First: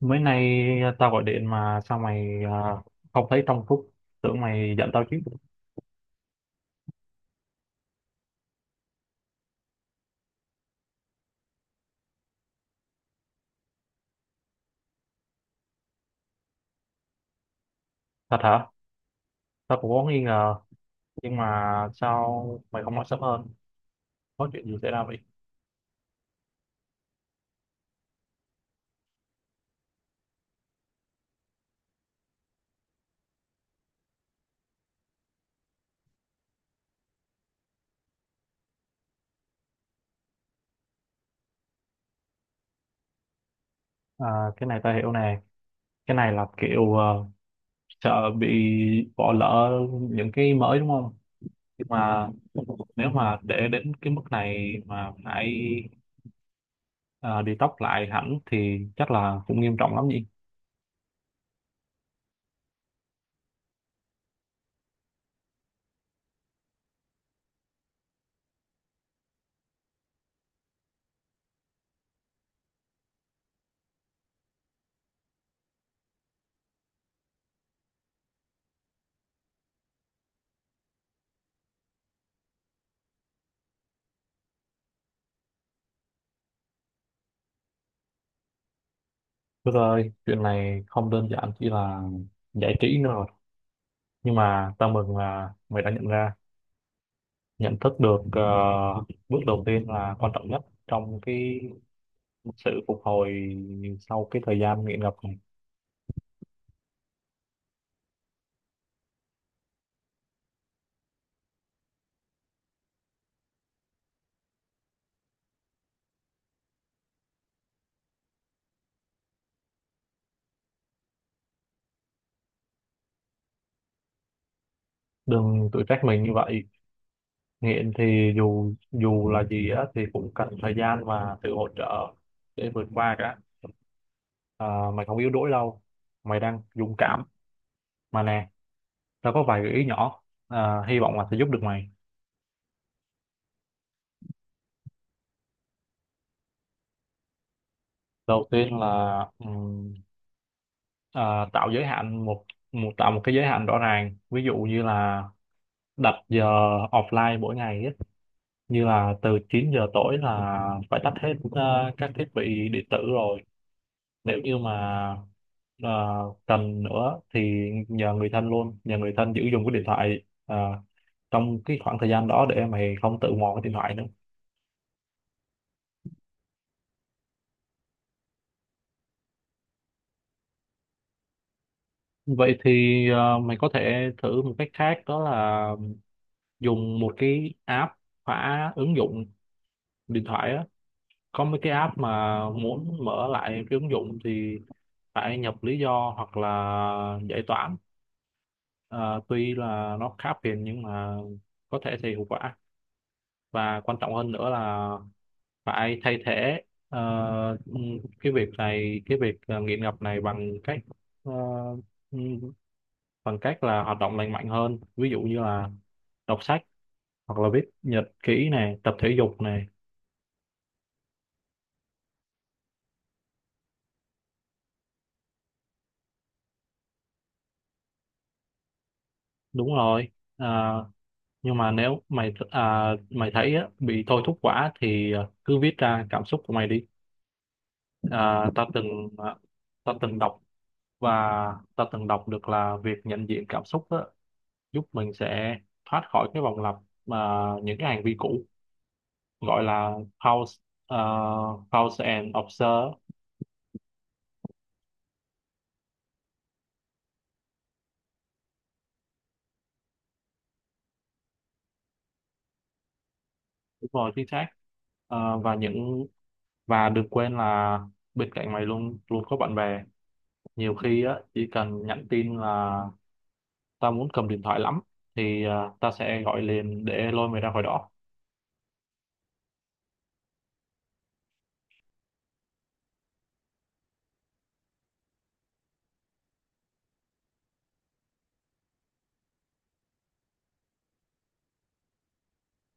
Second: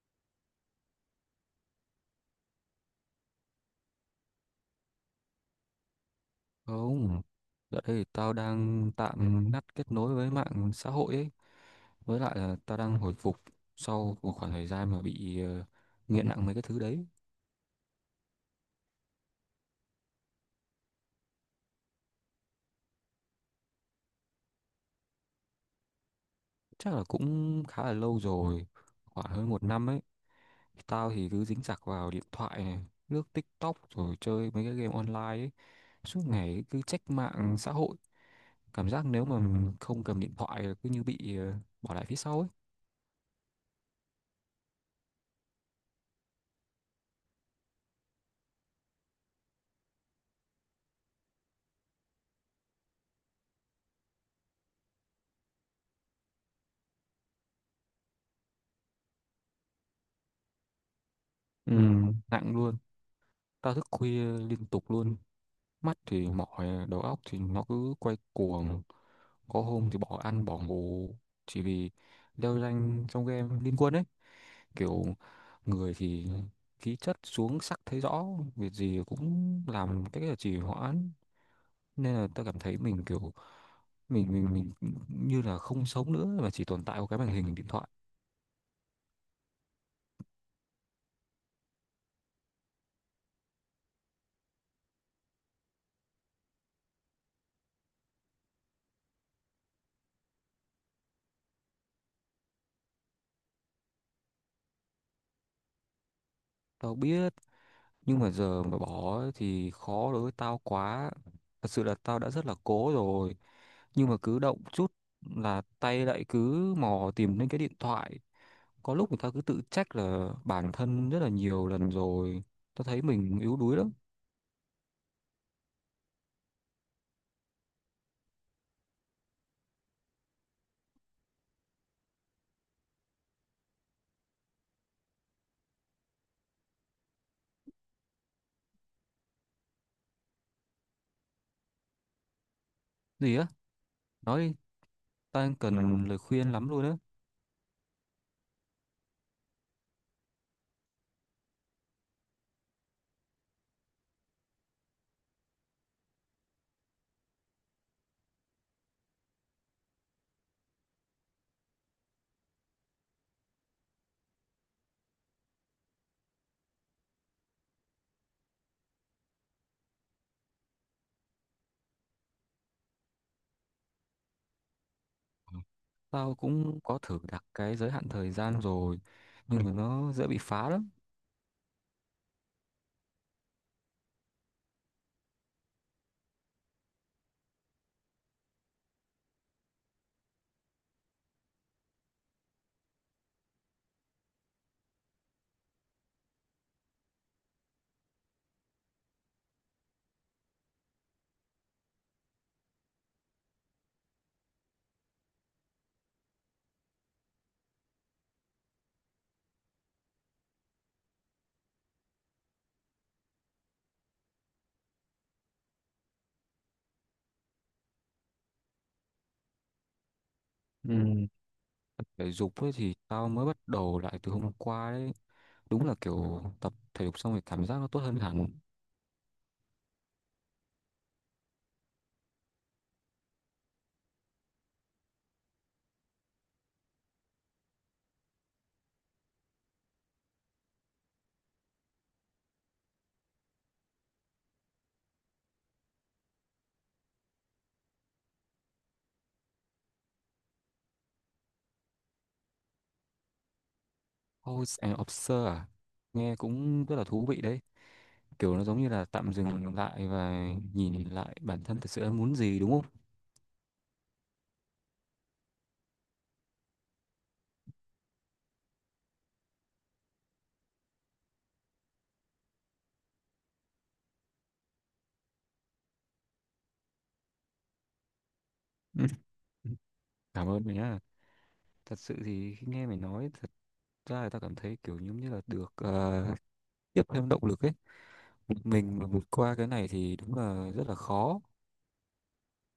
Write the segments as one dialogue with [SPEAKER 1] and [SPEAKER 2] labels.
[SPEAKER 1] Mới nay, tao gọi điện mà sao mày không thấy trong phút, tưởng mày giận tao chứ.
[SPEAKER 2] Không, dạo đây thì tao đang tạm ngắt kết nối với mạng xã hội ấy. Với lại là tao đang hồi phục sau một khoảng thời gian mà bị nghiện nặng mấy cái thứ đấy.
[SPEAKER 1] Thật hả? Tao cũng có nghi ngờ, nhưng mà sao mày không nói sớm hơn? Có chuyện gì xảy ra vậy?
[SPEAKER 2] Chắc là cũng khá là lâu rồi, khoảng hơn một năm ấy. Tao thì cứ dính chặt vào điện thoại này, lướt TikTok rồi chơi mấy cái game online ấy. Suốt ngày cứ check mạng xã hội. Cảm giác nếu mà mình không cầm điện thoại là cứ như bị bỏ lại phía sau ấy.
[SPEAKER 1] À, cái này tao hiểu nè. Cái này là kiểu sợ bị bỏ lỡ những cái mới, đúng không? Nhưng mà nếu mà để đến cái mức này mà phải đi tóc lại hẳn thì chắc là cũng nghiêm trọng lắm nhỉ?
[SPEAKER 2] Ừ, nặng luôn. Tao thức khuya liên tục luôn. Mắt thì mỏi, đầu óc thì nó cứ quay cuồng. Có hôm thì bỏ ăn bỏ ngủ chỉ vì leo rank trong game liên quân ấy. Kiểu người thì khí chất xuống sắc thấy rõ, việc gì cũng làm cái là trì hoãn. Nên là ta cảm thấy mình kiểu mình như là không sống nữa mà chỉ tồn tại qua cái màn hình điện thoại.
[SPEAKER 1] Được rồi, chuyện này không đơn giản chỉ là giải trí nữa, nhưng mà tao mừng là mày đã nhận ra, nhận thức được ờ, Bước đầu tiên là quan trọng nhất trong cái sự phục hồi sau cái thời gian nghiện ngập này.
[SPEAKER 2] Tao biết, nhưng mà giờ mà bỏ thì khó đối với tao quá. Thật sự là tao đã rất là cố rồi, nhưng mà cứ động chút là tay lại cứ mò tìm đến cái điện thoại. Có lúc người ta cứ tự trách là bản thân rất là nhiều lần rồi. Tao thấy mình yếu đuối lắm.
[SPEAKER 1] Đừng tự trách mình như vậy, nghiện thì dù dù là gì á thì cũng cần thời gian và sự hỗ trợ để vượt qua cả. À, mày không yếu đuối đâu, mày đang dũng cảm mà nè, tao có vài gợi ý nhỏ, hy vọng là sẽ giúp được mày.
[SPEAKER 2] Gì á? Nói đi, tao đang cần lời khuyên lắm luôn á.
[SPEAKER 1] Đầu tiên là Ờ, tạo giới hạn một, tạo một cái giới hạn rõ ràng, ví dụ như là đặt giờ offline mỗi ngày ấy. Như là từ 9 giờ tối là phải tắt hết các thiết bị điện tử rồi. Nếu như mà ờ, cần nữa thì nhờ người thân giữ dùng cái điện thoại trong cái khoảng thời gian đó để mày không tự mò cái điện thoại nữa.
[SPEAKER 2] Tao cũng có thử đặt cái giới hạn thời gian rồi, nhưng mà nó dễ bị phá lắm.
[SPEAKER 1] Vậy thì mày có thể thử một cách khác, đó là dùng một cái app khóa ứng dụng điện thoại á. Có mấy cái app mà muốn mở lại cái ứng dụng thì phải nhập lý do hoặc là giải toán. Ờ, tuy là nó khá phiền nhưng mà có thể thì hiệu quả. Và quan trọng hơn nữa là phải thay thế ờ, cái việc nghiện ngập này ờ, bằng cách là hoạt động lành mạnh hơn, ví dụ như là đọc sách hoặc là viết nhật ký này, tập thể dục này.
[SPEAKER 2] Ừ. Thể dục ấy thì tao mới bắt đầu lại từ hôm qua đấy. Đúng là kiểu tập thể dục xong rồi cảm giác nó tốt hơn hẳn.
[SPEAKER 1] Đúng rồi. Ờ, nhưng mà nếu mày thấy á, bị thôi thúc quá thì cứ viết ra cảm xúc của mày đi. À, ta từng à, ta từng đọc, và ta từng đọc được là việc nhận diện cảm xúc á, giúp mình sẽ thoát khỏi cái vòng lặp mà những cái hành vi cũ, gọi là pause, à, pause and observe.
[SPEAKER 2] House and Observer à? Nghe cũng rất là thú vị đấy, kiểu nó giống như là tạm dừng lại và nhìn lại bản thân thật sự em muốn gì đúng không?
[SPEAKER 1] Đúng rồi, chính xác. À, và đừng quên là bên cạnh mày luôn luôn có bạn bè. Nhiều khi á, chỉ cần nhắn tin là tao muốn cầm điện thoại lắm thì tao sẽ gọi liền để lôi mày ra khỏi đó.
[SPEAKER 2] Ừ. Cảm ơn mày nhá. Thật sự thì khi nghe mày nói thật ra là tao cảm thấy kiểu giống như là được tiếp thêm động lực ấy. Mình mà vượt qua cái này thì đúng là rất là khó.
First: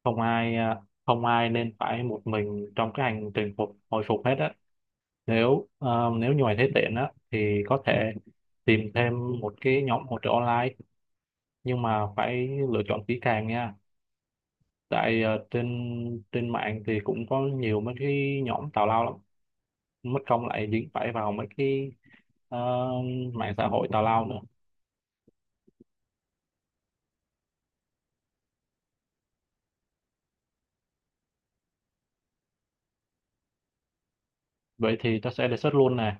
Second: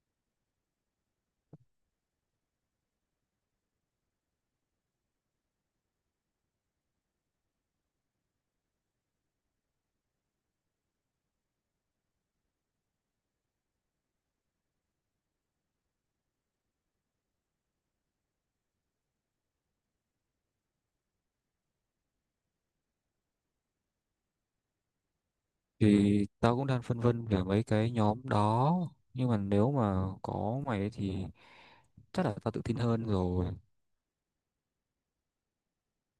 [SPEAKER 1] Không ai à, không ai nên phải một mình trong cái hành trình phục hồi phục hết á. Nếu à, nếu như mày thấy tiện á thì có thể tìm thêm một cái nhóm hỗ trợ online, nhưng mà phải lựa chọn kỹ càng nha. Tại à, trên trên mạng thì cũng có nhiều mấy cái nhóm tào lao lắm, mất công lại dính phải vào mấy cái à, mạng xã hội tào lao nữa.
[SPEAKER 2] Thì tao cũng đang phân vân về mấy cái nhóm đó, nhưng mà nếu mà có mày ấy thì chắc là tao tự tin hơn rồi.
[SPEAKER 1] Vậy thì ta sẽ đề xuất luôn nè.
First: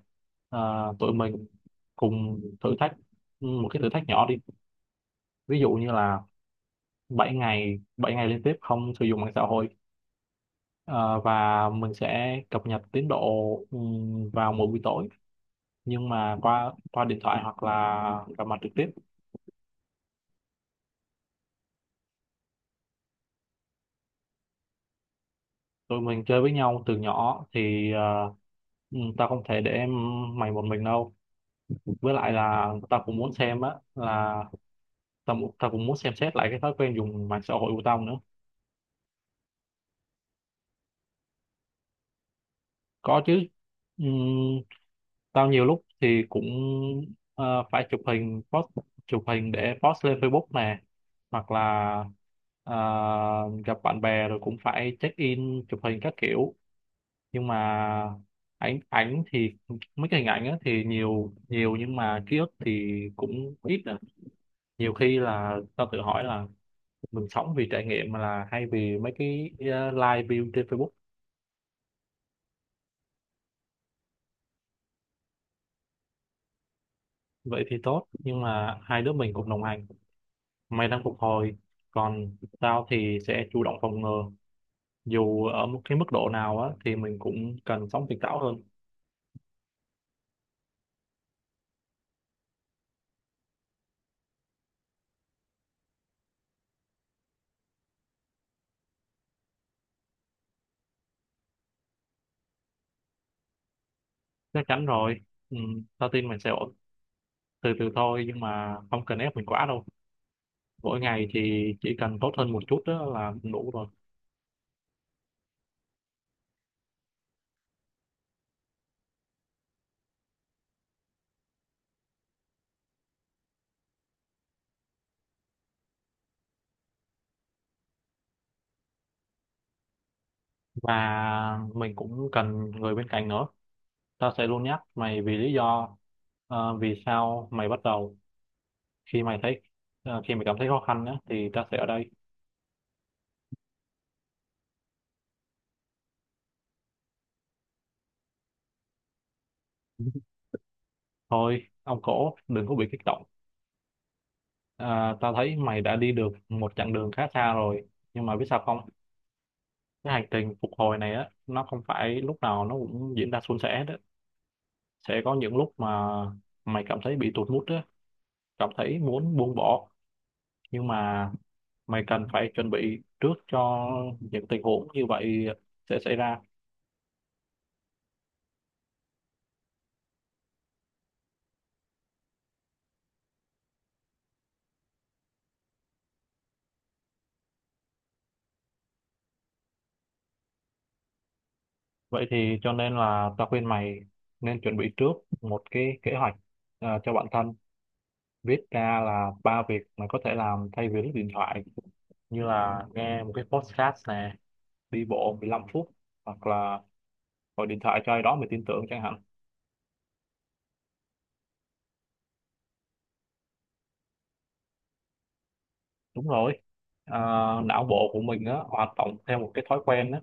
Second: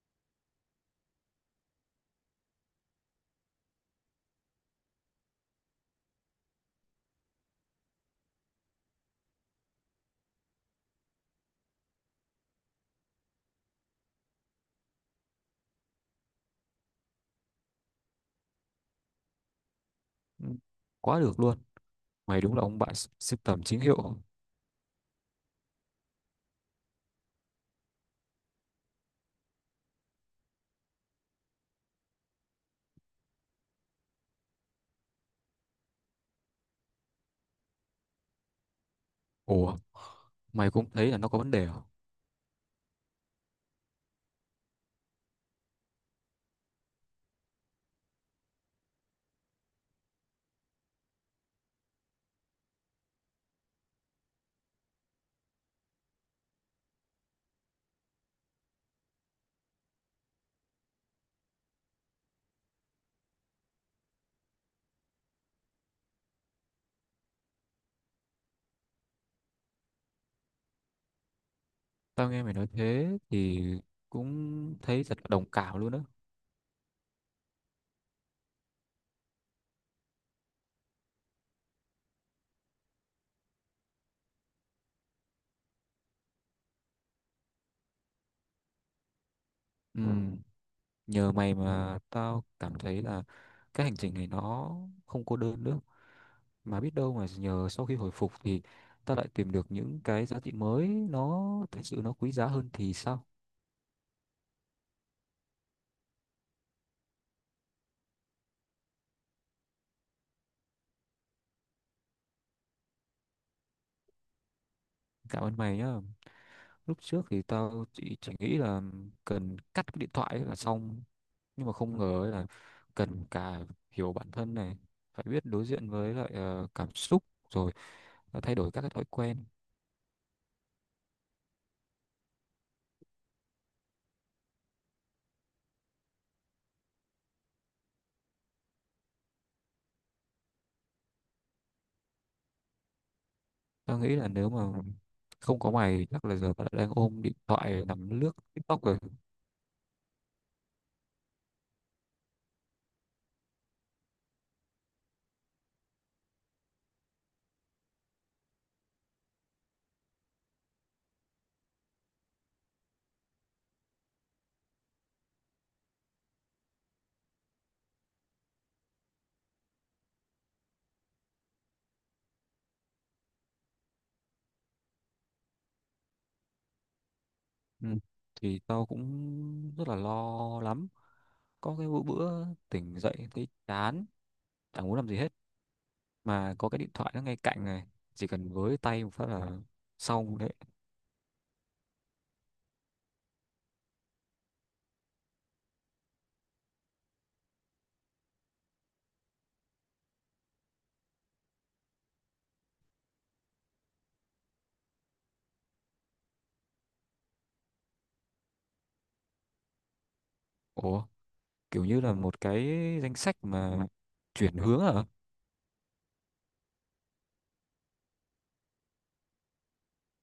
[SPEAKER 1] À, tụi mình cùng thử thách, một cái thử thách nhỏ đi. Ví dụ như là bảy ngày liên tiếp không sử dụng mạng xã hội. Ờ, và mình sẽ cập nhật tiến độ vào mỗi buổi tối, nhưng mà qua qua điện thoại hoặc là gặp mặt trực tiếp.
[SPEAKER 2] Ừ, quá được luôn. Mày đúng là ông bạn sưu tầm chính hiệu.
[SPEAKER 1] Tụi mình chơi với nhau từ nhỏ thì tao không thể để mày một mình đâu. Với lại là tao cũng muốn xem á là tao cũng muốn xem xét lại cái thói quen dùng mạng xã hội của tao nữa.
[SPEAKER 2] Ủa, mày cũng thấy là nó có vấn đề à?
[SPEAKER 1] Có chứ. Ừm, Tao nhiều lúc thì cũng phải chụp hình post chụp hình để post lên Facebook nè, hoặc là ờ, gặp bạn bè rồi cũng phải check in chụp hình các kiểu. Nhưng mà ảnh ảnh thì mấy cái hình ảnh á thì nhiều nhiều, nhưng mà ký ức thì cũng ít á. Nhiều khi là tao tự hỏi là mình sống vì trải nghiệm mà là hay vì mấy cái live view trên Facebook.
[SPEAKER 2] Tao nghe mày nói thế thì cũng thấy thật là đồng cảm luôn á.
[SPEAKER 1] Vậy thì tốt, nhưng mà hai đứa mình cùng đồng hành. Mày đang phục hồi, còn tao thì sẽ chủ động phòng ngừa. Dù ở một cái mức độ nào á thì mình cũng cần sống tỉnh táo hơn.
[SPEAKER 2] Ừ, nhờ mày mà tao cảm thấy là cái hành trình này nó không cô đơn nữa. Mà biết đâu mà nhờ sau khi hồi phục thì tao lại tìm được những cái giá trị mới nó thật sự nó quý giá hơn thì sao?
[SPEAKER 1] Chắc chắn rồi, ừ, tao tin mình sẽ ổn. Từ từ thôi, nhưng mà không cần ép mình quá đâu. Mỗi ngày thì chỉ cần tốt hơn một chút đó là cũng đủ rồi.
[SPEAKER 2] Cảm ơn mày nhá. Lúc trước thì tao chỉ nghĩ là cần cắt cái điện thoại ấy là xong. Nhưng mà không ngờ ấy là cần cả hiểu bản thân này, phải biết đối diện với lại cảm xúc, rồi thay đổi các cái thói quen.
[SPEAKER 1] Và mình cũng cần người bên cạnh nữa. Tao sẽ luôn nhắc mày vì lý do ờ, vì sao mày bắt đầu. Khi mày thấy ờ, khi mày cảm thấy khó khăn á thì tao sẽ ở đây.
[SPEAKER 2] Tao nghĩ là nếu mà không có mày chắc là giờ tao đã đang ôm điện thoại nằm lướt TikTok rồi.
[SPEAKER 1] Thôi ông cổ đừng có bị kích động. À, tao thấy mày đã đi được một chặng đường khá xa rồi, nhưng mà biết sao không, cái hành trình phục hồi này á nó không phải lúc nào nó cũng diễn ra suôn sẻ đó. Sẽ có những lúc mà mày cảm thấy bị tụt mood á, cảm thấy muốn buông bỏ, nhưng mà mày cần phải chuẩn bị trước cho những tình huống như vậy sẽ xảy ra.
[SPEAKER 2] Ừ. Thì tao cũng rất là lo lắm. Có cái bữa tỉnh dậy thấy chán, chẳng muốn làm gì hết. Mà có cái điện thoại nó ngay cạnh này, chỉ cần với tay một phát là xong đấy.
[SPEAKER 1] Vậy thì cho nên là tao khuyên mày nên chuẩn bị trước một cái kế hoạch cho bản thân. Viết ra là ba việc mà có thể làm thay vì lướt điện thoại, như là nghe một cái podcast nè, đi bộ 15 phút, hoặc là gọi điện thoại cho ai đó mình tin tưởng chẳng hạn.
[SPEAKER 2] Ủa, kiểu như là một cái danh sách mà chuyển hướng à?
[SPEAKER 1] Đúng rồi. Ờ, não bộ của mình á hoạt động theo một cái thói quen á.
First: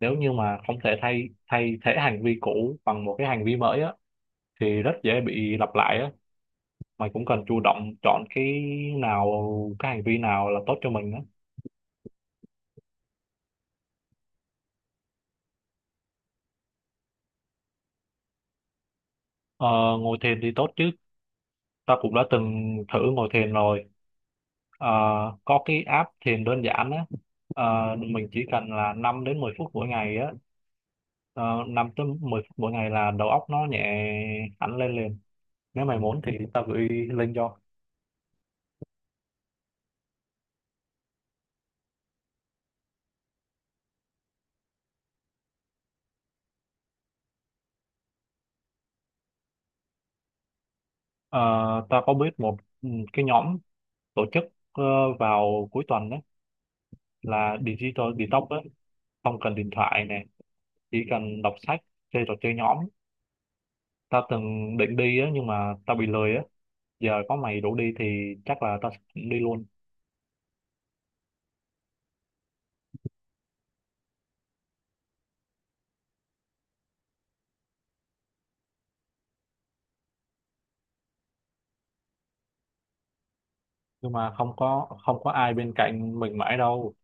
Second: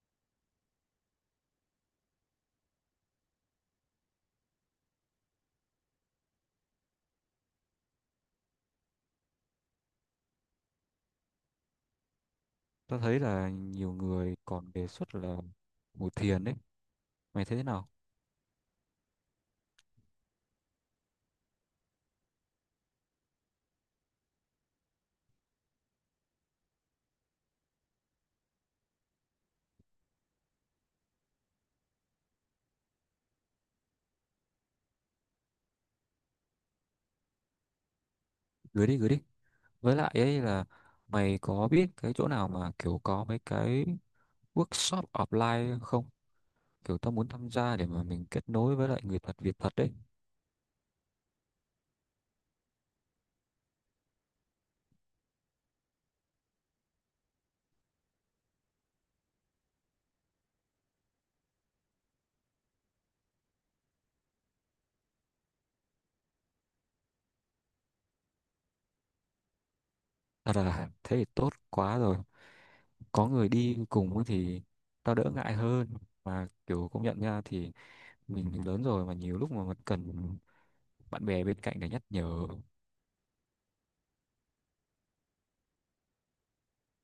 [SPEAKER 1] Nếu như mà không thể thay thay thế hành vi cũ bằng một cái hành vi mới á thì rất dễ bị lặp lại á. Mày cũng cần chủ động chọn cái nào, cái hành vi nào là tốt cho mình á.
[SPEAKER 2] Tao thấy là nhiều người còn đề xuất là ngồi thiền đấy. Mày thấy thế nào?
[SPEAKER 1] Ờ, ngồi thiền thì tốt chứ, ta cũng đã từng thử ngồi thiền rồi. Ờ, có cái app thiền đơn giản á. Mình chỉ cần là 5 đến 10 phút mỗi ngày á 5 tới 10 phút mỗi ngày là đầu óc nó nhẹ hẳn lên liền. Nếu mày muốn thì tao gửi link cho.
[SPEAKER 2] Gửi đi, gửi đi. Với lại ấy là mày có biết cái chỗ nào mà kiểu có mấy cái workshop offline không? Kiểu tao muốn tham gia để mà mình kết nối với lại người thật việc thật đấy.
[SPEAKER 1] Ờ, tao có biết một cái nhóm tổ chức ờ, vào cuối tuần đấy là digital detox á, không cần điện thoại nè, chỉ cần đọc sách, chơi trò chơi nhóm. Tao từng định đi á, nhưng mà tao bị lười á. Giờ có mày rủ đi thì chắc là tao sẽ đi luôn.
[SPEAKER 2] Thật là thế thì tốt quá rồi. Có người đi cùng ấy thì tao đỡ ngại hơn. Mà kiểu công nhận nha thì mình lớn rồi mà nhiều lúc mà mình cần bạn bè bên cạnh để nhắc nhở.
[SPEAKER 1] Nhưng mà không có ai bên cạnh mình mãi đâu.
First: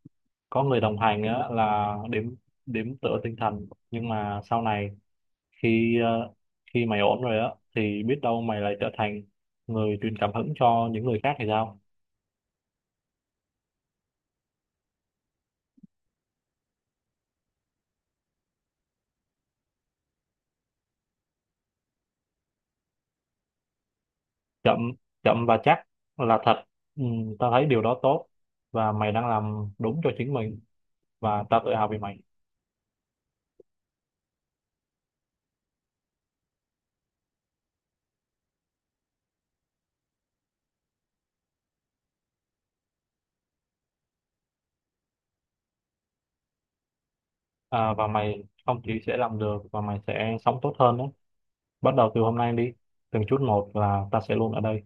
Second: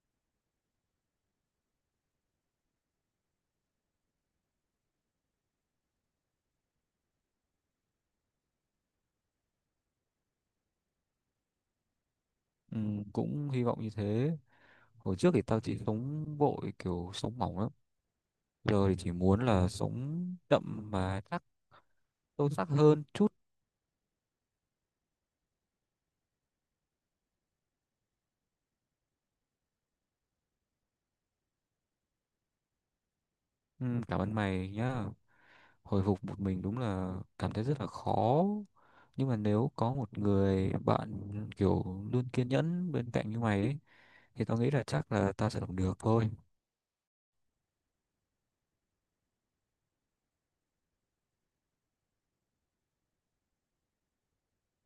[SPEAKER 1] Có người đồng hành á là đếm đếm tựa tinh thần, nhưng mà sau này khi ờ, khi mày ổn rồi á thì biết đâu mày lại trở thành người truyền cảm hứng cho những người khác thì sao.
[SPEAKER 2] Ừ, cũng hy vọng như thế. Hồi trước thì tao chỉ sống vội kiểu sống mỏng lắm. Giờ thì chỉ muốn là sống đậm mà chắc sâu sắc hơn chút.
[SPEAKER 1] Chậm chậm và chắc là thật. ừ, Tao thấy điều đó tốt, và mày đang làm đúng cho chính mình, và tao tự hào vì mày.
[SPEAKER 2] Ừ, cảm ơn mày nhá. Hồi phục một mình đúng là cảm thấy rất là khó. Nhưng mà nếu có một người bạn kiểu luôn kiên nhẫn bên cạnh như mày ấy, thì tao nghĩ là chắc là tao sẽ làm được thôi.
[SPEAKER 1] Và mày không chỉ sẽ làm được, và mày sẽ sống tốt hơn đó. Bắt đầu từ hôm nay đi, từng chút một, là ta sẽ luôn ở đây.